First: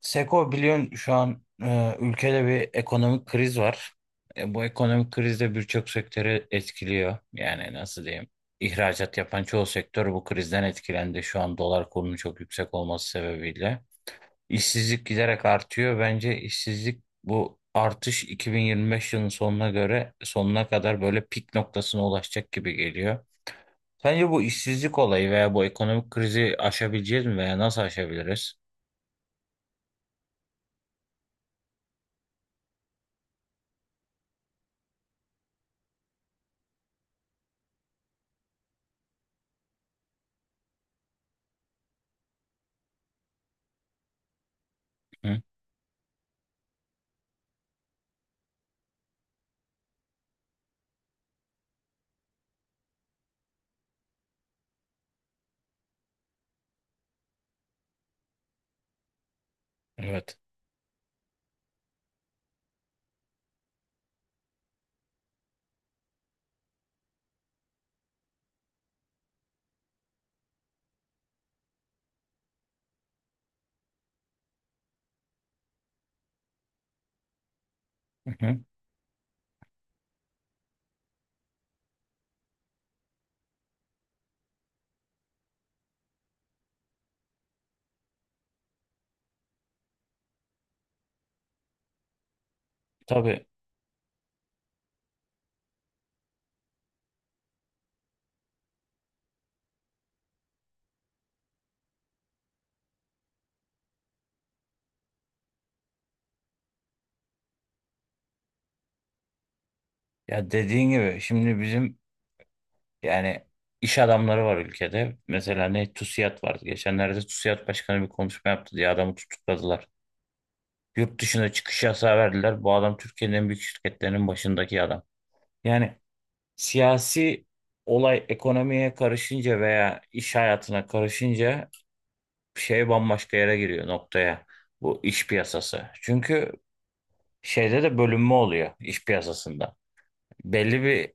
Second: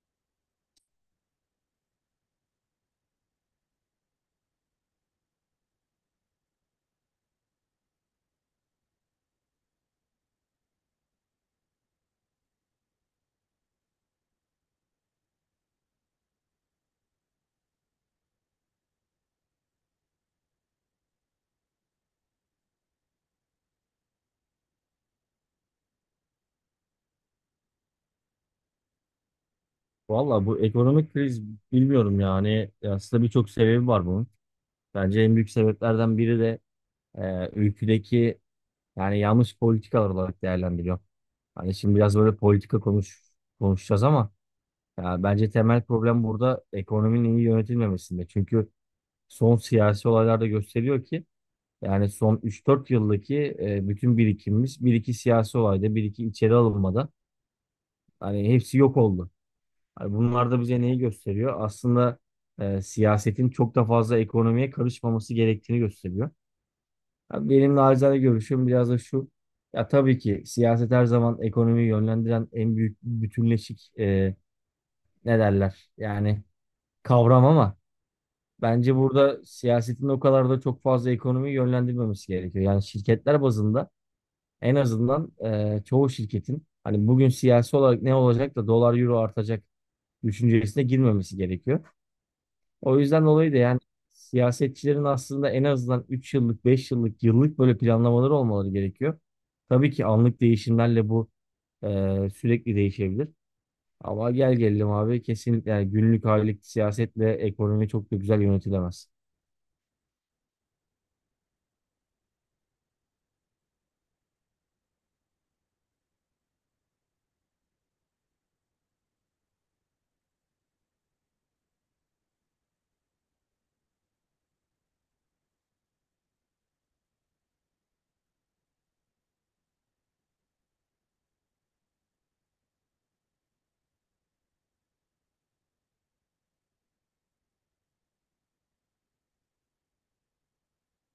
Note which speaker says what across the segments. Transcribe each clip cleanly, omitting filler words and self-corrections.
Speaker 1: Seko biliyorsun şu an ülkede bir ekonomik kriz var. Bu ekonomik kriz de birçok sektörü etkiliyor. Yani nasıl diyeyim? İhracat yapan çoğu sektör bu krizden etkilendi. Şu an dolar kurunun çok yüksek olması sebebiyle. İşsizlik giderek artıyor. Bence işsizlik bu artış 2025 yılının sonuna göre sonuna kadar böyle pik noktasına ulaşacak gibi geliyor. Sence bu işsizlik olayı veya bu ekonomik krizi aşabileceğiz mi veya nasıl aşabiliriz?
Speaker 2: Valla bu ekonomik kriz bilmiyorum yani aslında birçok sebebi var bunun. Bence en büyük sebeplerden biri de ülkedeki yani yanlış politikalar olarak değerlendiriyor. Hani şimdi biraz böyle politika konuşacağız ama ya
Speaker 1: Hı?
Speaker 2: bence temel problem burada ekonominin iyi yönetilmemesinde. Çünkü son siyasi olaylarda gösteriyor ki yani son üç dört yıldaki bütün birikimimiz bir iki siyasi olayda bir iki içeri alınmada hani hepsi yok oldu. Hani
Speaker 1: Evet.
Speaker 2: bunlar da bize neyi gösteriyor? Aslında siyasetin çok da fazla ekonomiye karışmaması gerektiğini gösteriyor. Abi benim naçizane görüşüm biraz da şu. Ya tabii ki siyaset her zaman ekonomiyi yönlendiren en büyük bütünleşik ne derler? Yani kavram ama
Speaker 1: Hı hı.
Speaker 2: bence burada siyasetin o kadar da çok fazla ekonomiyi yönlendirmemesi gerekiyor. Yani şirketler bazında en azından çoğu şirketin hani bugün siyasi olarak ne olacak da dolar euro artacak düşüncesine girmemesi gerekiyor. O yüzden
Speaker 1: Tabii.
Speaker 2: dolayı da yani siyasetçilerin aslında en azından 3 yıllık, 5 yıllık, yıllık böyle planlamaları olmaları gerekiyor. Tabii ki anlık değişimlerle bu e, sürekli değişebilir. Ama gel gelelim abi kesinlikle yani günlük aylık siyasetle ekonomi çok da güzel yönetilemez.
Speaker 1: Ya dediğin gibi şimdi bizim, yani, iş adamları var ülkede. Mesela ne TUSİAD vardı. Geçenlerde TUSİAD başkanı bir konuşma yaptı diye adamı tutukladılar. Yurt dışına çıkış yasağı verdiler. Bu adam Türkiye'nin en büyük şirketlerinin başındaki adam. Yani siyasi olay ekonomiye karışınca veya iş hayatına karışınca şey bambaşka yere giriyor noktaya. Bu iş piyasası. Çünkü şeyde de bölünme oluyor iş piyasasında. Belli bir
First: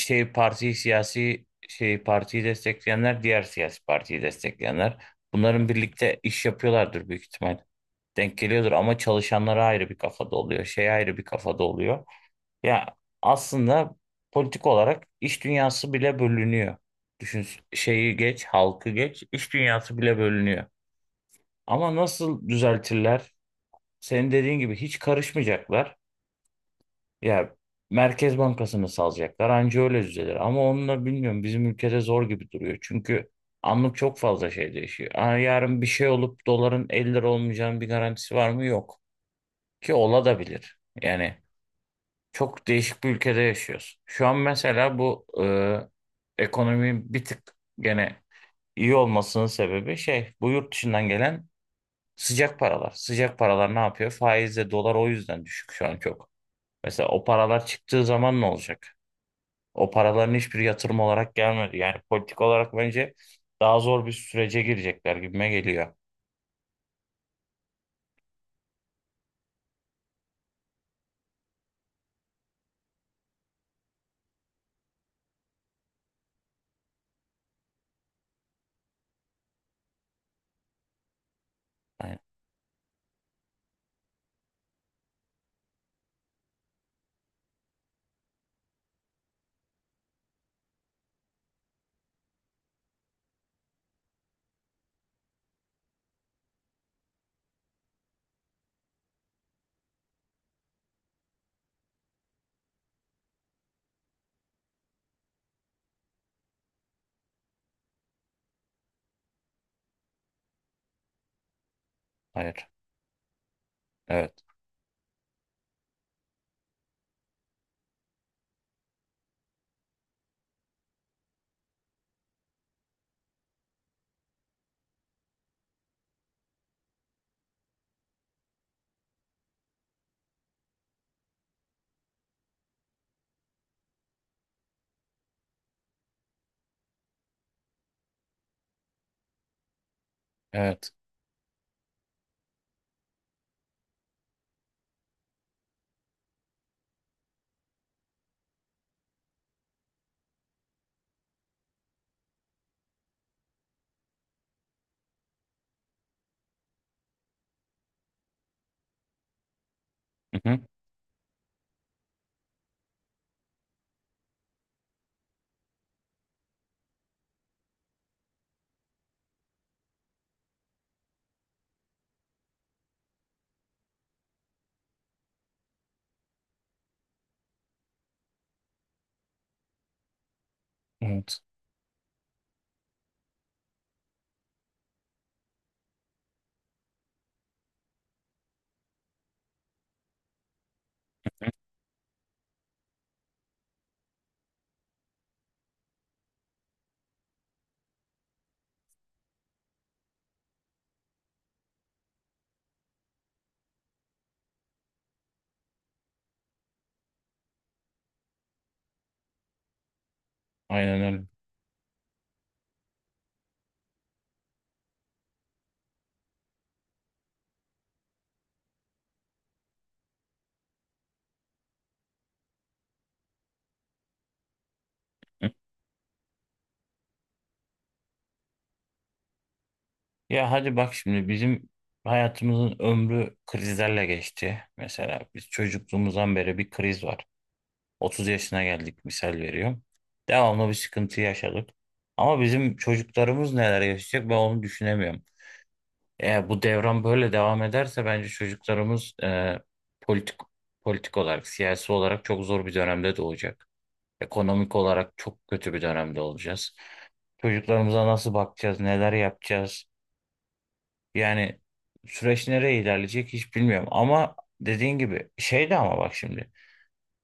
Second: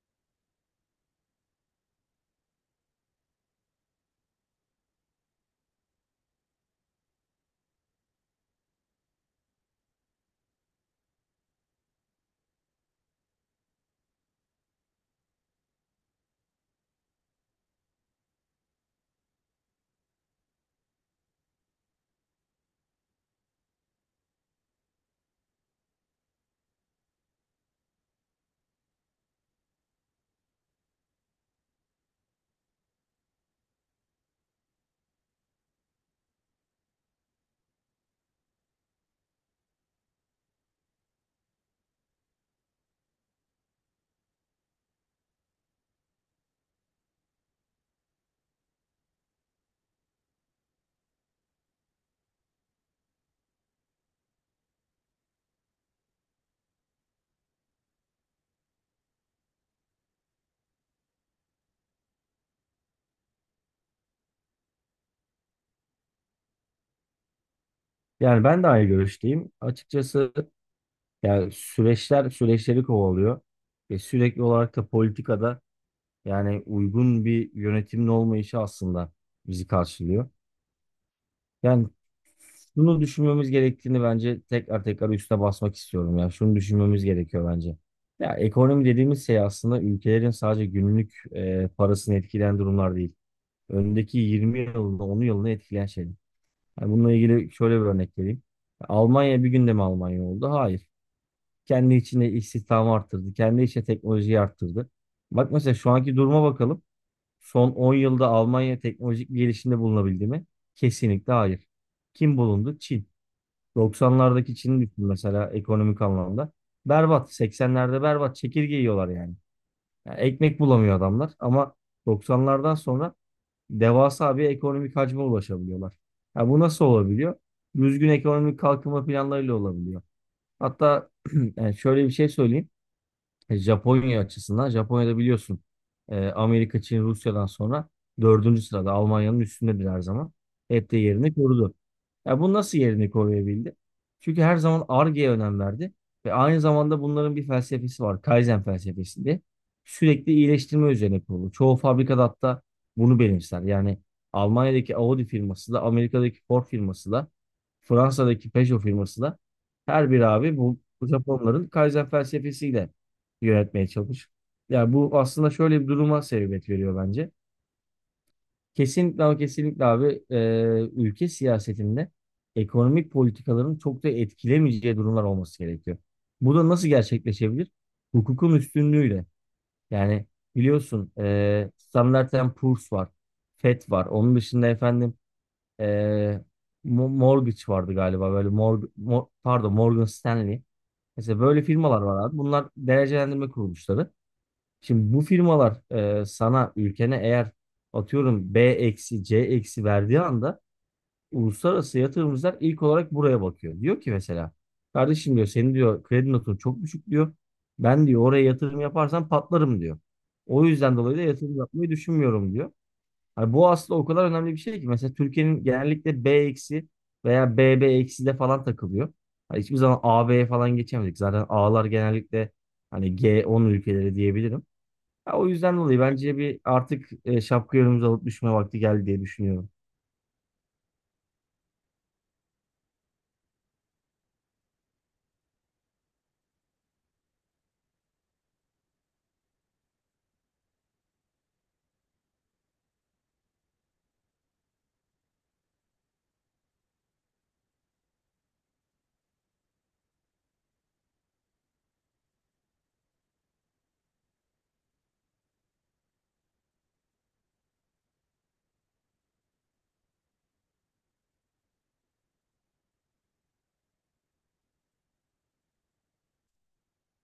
Speaker 1: şey parti siyasi şey partiyi destekleyenler diğer siyasi partiyi destekleyenler bunların birlikte iş yapıyorlardır büyük ihtimal. Denk geliyordur ama çalışanlara ayrı bir kafada oluyor. Şey ayrı bir kafada oluyor. Ya aslında politik olarak iş dünyası bile bölünüyor. Düşün şeyi geç, halkı geç, iş dünyası bile bölünüyor. Ama nasıl düzeltirler? Senin dediğin gibi hiç karışmayacaklar. Ya Merkez Bankası'nı salacaklar anca öyle düzelir. Ama onunla bilmiyorum bizim ülkede zor gibi duruyor. Çünkü anlık çok fazla şey değişiyor. Aa, yarın bir şey olup doların 50 lira olmayacağının bir garantisi var mı? Yok. Ki ola da bilir. Yani çok değişik bir ülkede yaşıyoruz. Şu an mesela bu ekonominin bir tık gene iyi olmasının sebebi şey bu yurt dışından gelen sıcak paralar. Sıcak paralar ne yapıyor? Faizle dolar o yüzden düşük şu an çok. Mesela o paralar çıktığı zaman ne olacak? O paraların hiçbiri yatırım olarak gelmedi. Yani politik olarak bence daha zor bir sürece girecekler gibime geliyor.
Speaker 2: Yani ben de aynı görüşteyim. Açıkçası yani süreçler süreçleri kovalıyor. Ve sürekli olarak da politikada yani uygun bir yönetimin olmayışı aslında bizi karşılıyor. Yani
Speaker 1: Hayır.
Speaker 2: bunu düşünmemiz gerektiğini bence tekrar tekrar üstüne basmak istiyorum ya. Şunu düşünmemiz gerekiyor bence. Ya ekonomi dediğimiz şey aslında ülkelerin sadece günlük parasını etkileyen durumlar değil. Öndeki 20 yılını, 10 yılını etkileyen şeyler. Yani bununla ilgili şöyle bir örnek vereyim. Almanya bir günde mi Almanya oldu? Hayır. Kendi içinde istihdamı arttırdı. Kendi içinde teknolojiyi arttırdı. Bak mesela şu anki duruma bakalım. Son 10 yılda Almanya teknolojik bir gelişimde bulunabildi mi? Kesinlikle hayır. Kim
Speaker 1: Hayır.
Speaker 2: bulundu? Çin.
Speaker 1: Evet.
Speaker 2: 90'lardaki Çin'i düşün mesela ekonomik anlamda. Berbat. 80'lerde berbat. Çekirge yiyorlar yani. Yani ekmek bulamıyor adamlar ama 90'lardan sonra devasa bir ekonomik hacme ulaşabiliyorlar. Ya bu nasıl olabiliyor? Düzgün ekonomik kalkınma planlarıyla olabiliyor. Hatta yani şöyle bir şey söyleyeyim. Japonya açısından Japonya'da biliyorsun Amerika, Çin, Rusya'dan sonra dördüncü sırada Almanya'nın üstündedir her zaman. Hep
Speaker 1: Evet.
Speaker 2: de yerini korudu. Ya bu nasıl yerini koruyabildi? Çünkü her zaman Ar-Ge'ye önem verdi ve aynı zamanda bunların bir felsefesi var. Kaizen felsefesi diye. Sürekli iyileştirme üzerine kurulu. Çoğu fabrikada hatta bunu benimser. Yani Almanya'daki Audi firması da, Amerika'daki Ford firması da, Fransa'daki Peugeot firması da her bir
Speaker 1: Hı
Speaker 2: abi
Speaker 1: hı.
Speaker 2: bu Japonların Kaizen felsefesiyle yönetmeye çalış. Ya bu aslında şöyle bir duruma sebebiyet veriyor bence. Kesinlikle ama kesinlikle abi ülke siyasetinde ekonomik politikaların çok da etkilemeyeceği durumlar olması gerekiyor. Bu da nasıl gerçekleşebilir? Hukukun üstünlüğüyle. Yani biliyorsun
Speaker 1: Evet.
Speaker 2: Standard and Poor's var. FED var. Onun dışında efendim e, Mortgage vardı galiba böyle Mor Mo- pardon Morgan Stanley. Mesela
Speaker 1: Hı.
Speaker 2: böyle firmalar var abi. Bunlar derecelendirme kuruluşları. Şimdi bu firmalar sana ülkene eğer atıyorum B eksi C eksi verdiği anda uluslararası yatırımcılar ilk olarak buraya bakıyor. Diyor ki mesela kardeşim diyor senin diyor kredi notun çok düşük diyor. Ben diyor oraya yatırım yaparsam patlarım diyor. O yüzden
Speaker 1: Aynen
Speaker 2: dolayı da
Speaker 1: öyle.
Speaker 2: yatırım yapmayı düşünmüyorum diyor. Hani bu aslında o kadar önemli bir şey ki mesela Türkiye'nin genellikle B eksi veya B eksi de falan takılıyor. Hani hiçbir zaman AB'ye falan geçemedik. Zaten A'lar genellikle hani G10 ülkeleri diyebilirim. Ya o
Speaker 1: Hı.
Speaker 2: yüzden dolayı bence bir artık şapka yorumumuzu alıp düşme vakti geldi diye düşünüyorum.
Speaker 1: Ya hadi bak şimdi bizim hayatımızın ömrü krizlerle geçti. Mesela biz çocukluğumuzdan beri bir kriz var. 30 yaşına geldik misal veriyorum. Devamlı bir sıkıntı yaşadık. Ama bizim çocuklarımız neler yaşayacak ben onu düşünemiyorum. Eğer bu devran böyle devam ederse bence çocuklarımız politik politik olarak, siyasi olarak çok zor bir dönemde doğacak. Ekonomik olarak çok kötü bir dönemde olacağız. Çocuklarımıza nasıl bakacağız, neler yapacağız? Yani süreç nereye ilerleyecek hiç bilmiyorum. Ama dediğin gibi şey de ama bak şimdi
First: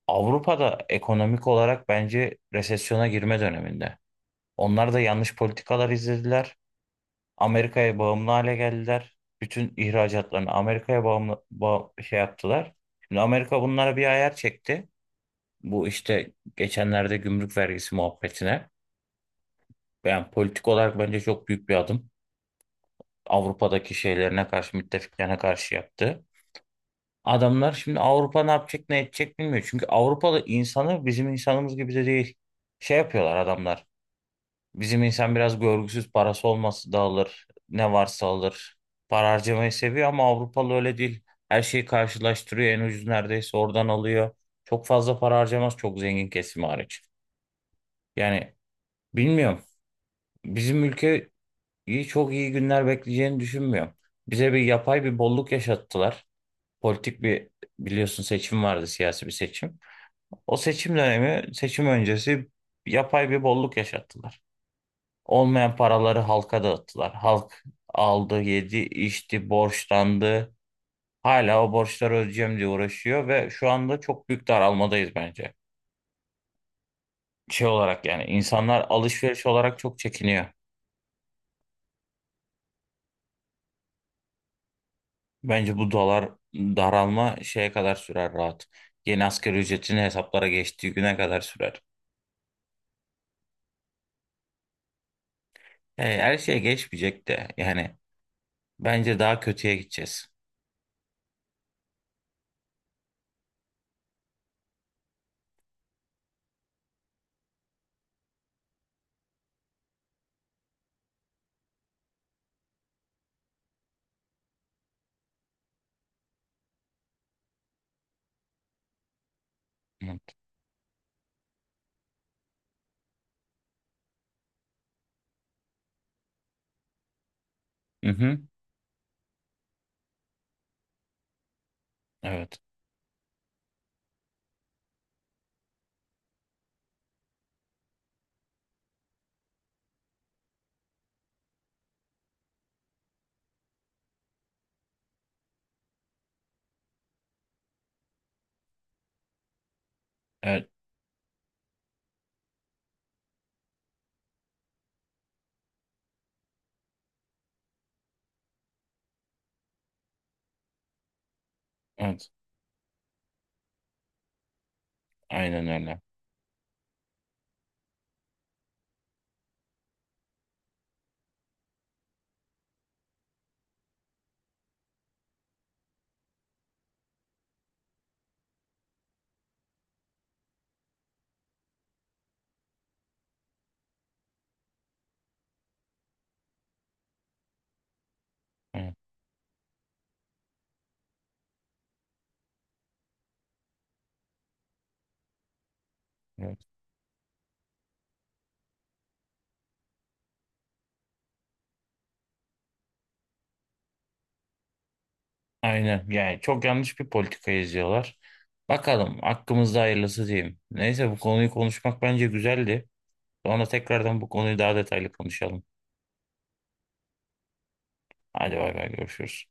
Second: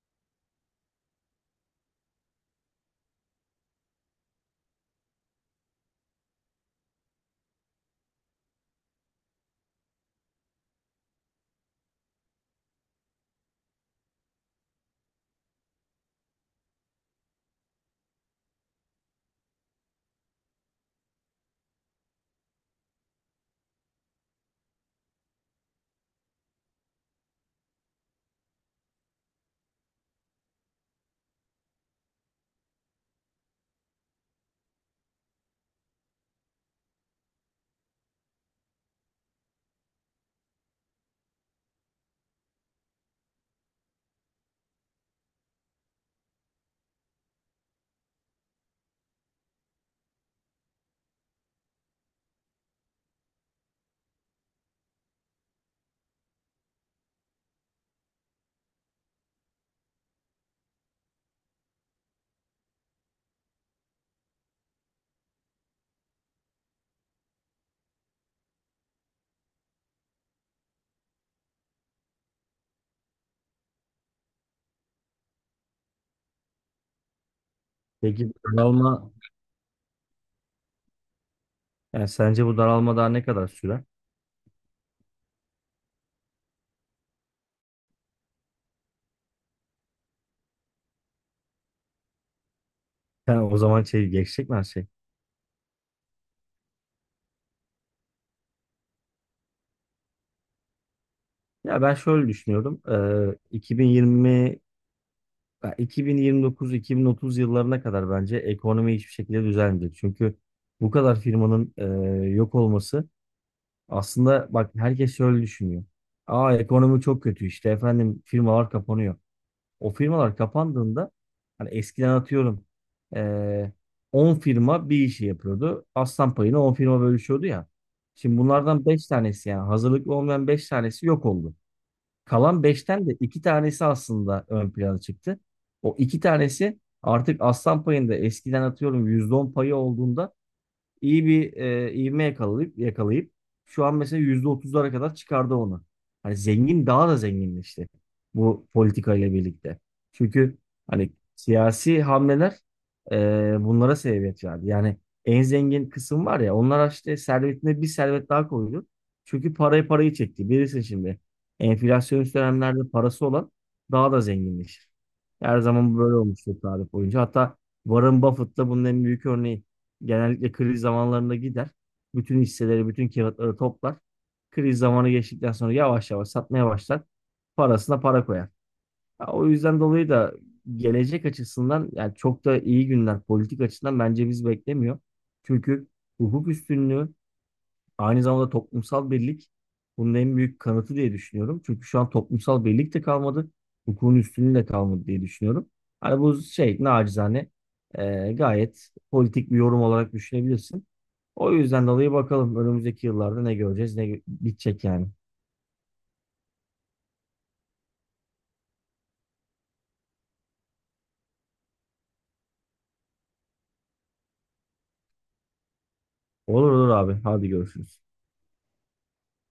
Speaker 1: Avrupa'da ekonomik olarak bence resesyona girme döneminde. Onlar da yanlış politikalar izlediler. Amerika'ya bağımlı hale geldiler. Bütün ihracatlarını Amerika'ya bağımlı şey yaptılar. Şimdi Amerika bunlara bir ayar çekti. Bu işte geçenlerde gümrük vergisi muhabbetine. Yani politik olarak bence çok büyük bir adım. Avrupa'daki şeylerine karşı, müttefiklerine karşı yaptı. Adamlar şimdi Avrupa ne yapacak, ne edecek bilmiyor. Çünkü Avrupalı insanı bizim insanımız gibi de değil. Şey yapıyorlar adamlar. Bizim insan biraz görgüsüz parası olması da alır. Ne varsa alır. Para harcamayı seviyor ama Avrupalı öyle değil. Her şeyi karşılaştırıyor. En ucuz neredeyse oradan alıyor. Çok fazla para harcamaz çok zengin kesimi hariç. Yani bilmiyorum. Bizim ülkeyi çok iyi günler bekleyeceğini düşünmüyorum. Bize bir yapay bir bolluk yaşattılar. Politik bir biliyorsun seçim vardı siyasi bir seçim. O seçim dönemi seçim öncesi yapay bir bolluk yaşattılar. Olmayan paraları halka dağıttılar. Halk aldı, yedi, içti, borçlandı. Hala o borçları ödeyeceğim diye uğraşıyor ve şu anda çok büyük daralmadayız bence. Şey olarak yani
Speaker 2: Peki bu
Speaker 1: insanlar
Speaker 2: daralma,
Speaker 1: alışveriş olarak çok çekiniyor.
Speaker 2: yani sence bu daralma daha ne kadar sürer?
Speaker 1: Bence bu dolar daralma şeye kadar sürer rahat. Yeni asgari ücretin hesaplara geçtiği güne kadar sürer.
Speaker 2: Yani o zaman şey geçecek mi her şey?
Speaker 1: Yani her şey geçmeyecek de yani bence daha kötüye gideceğiz.
Speaker 2: Ya ben şöyle düşünüyorum. 2020 ya 2029-2030 yıllarına kadar bence ekonomi hiçbir şekilde düzelmeyecek. Çünkü bu kadar firmanın yok olması aslında bak herkes şöyle düşünüyor. Aa ekonomi çok kötü işte efendim firmalar kapanıyor. O
Speaker 1: Evet.
Speaker 2: firmalar kapandığında hani eskiden atıyorum eee 10 firma bir işi yapıyordu. Aslan payını 10 firma bölüşüyordu ya. Şimdi
Speaker 1: Mhm.
Speaker 2: bunlardan 5 tanesi yani hazırlıklı olmayan 5 tanesi yok oldu.
Speaker 1: Evet.
Speaker 2: Kalan beşten de 2 tanesi aslında ön plana çıktı. O 2 tanesi artık aslan payında eskiden atıyorum %10 payı olduğunda iyi bir ivme yakalayıp şu an mesela %30'lara kadar çıkardı onu. Hani zengin daha da zenginleşti bu politikayla birlikte. Çünkü
Speaker 1: Evet.
Speaker 2: hani siyasi hamleler bunlara sebebiyet verdi. Yani en zengin kısım var ya onlar işte servetine bir servet daha koydu. Çünkü parayı çekti. Bilirsin şimdi
Speaker 1: Evet.
Speaker 2: enflasyonist dönemlerde parası olan daha da zenginleşir. Her
Speaker 1: Aynen
Speaker 2: zaman
Speaker 1: öyle.
Speaker 2: böyle olmuştur tarih boyunca. Hatta Warren Buffett da bunun en büyük örneği. Genellikle kriz zamanlarında gider. Bütün hisseleri, bütün kağıtları toplar. Kriz zamanı geçtikten sonra yavaş yavaş satmaya başlar. Parasına para koyar. Ya, o yüzden dolayı da gelecek açısından yani çok da iyi günler politik açıdan bence biz beklemiyor. Çünkü hukuk üstünlüğü aynı zamanda
Speaker 1: Evet.
Speaker 2: toplumsal birlik bunun en büyük kanıtı diye düşünüyorum. Çünkü şu an toplumsal birlik de kalmadı. Hukukun üstünlüğü de kalmadı diye düşünüyorum. Hani bu
Speaker 1: Evet.
Speaker 2: şey nacizane gayet politik bir yorum olarak düşünebilirsin. O yüzden dolayı bakalım önümüzdeki yıllarda ne göreceğiz ne bitecek yani.
Speaker 1: Aynen yani çok yanlış bir politika izliyorlar. Bakalım hakkımızda hayırlısı diyeyim. Neyse bu konuyu konuşmak bence güzeldi. Sonra tekrardan bu konuyu daha detaylı konuşalım.
Speaker 2: Olur olur abi hadi görüşürüz.
Speaker 1: Hadi bay bay görüşürüz.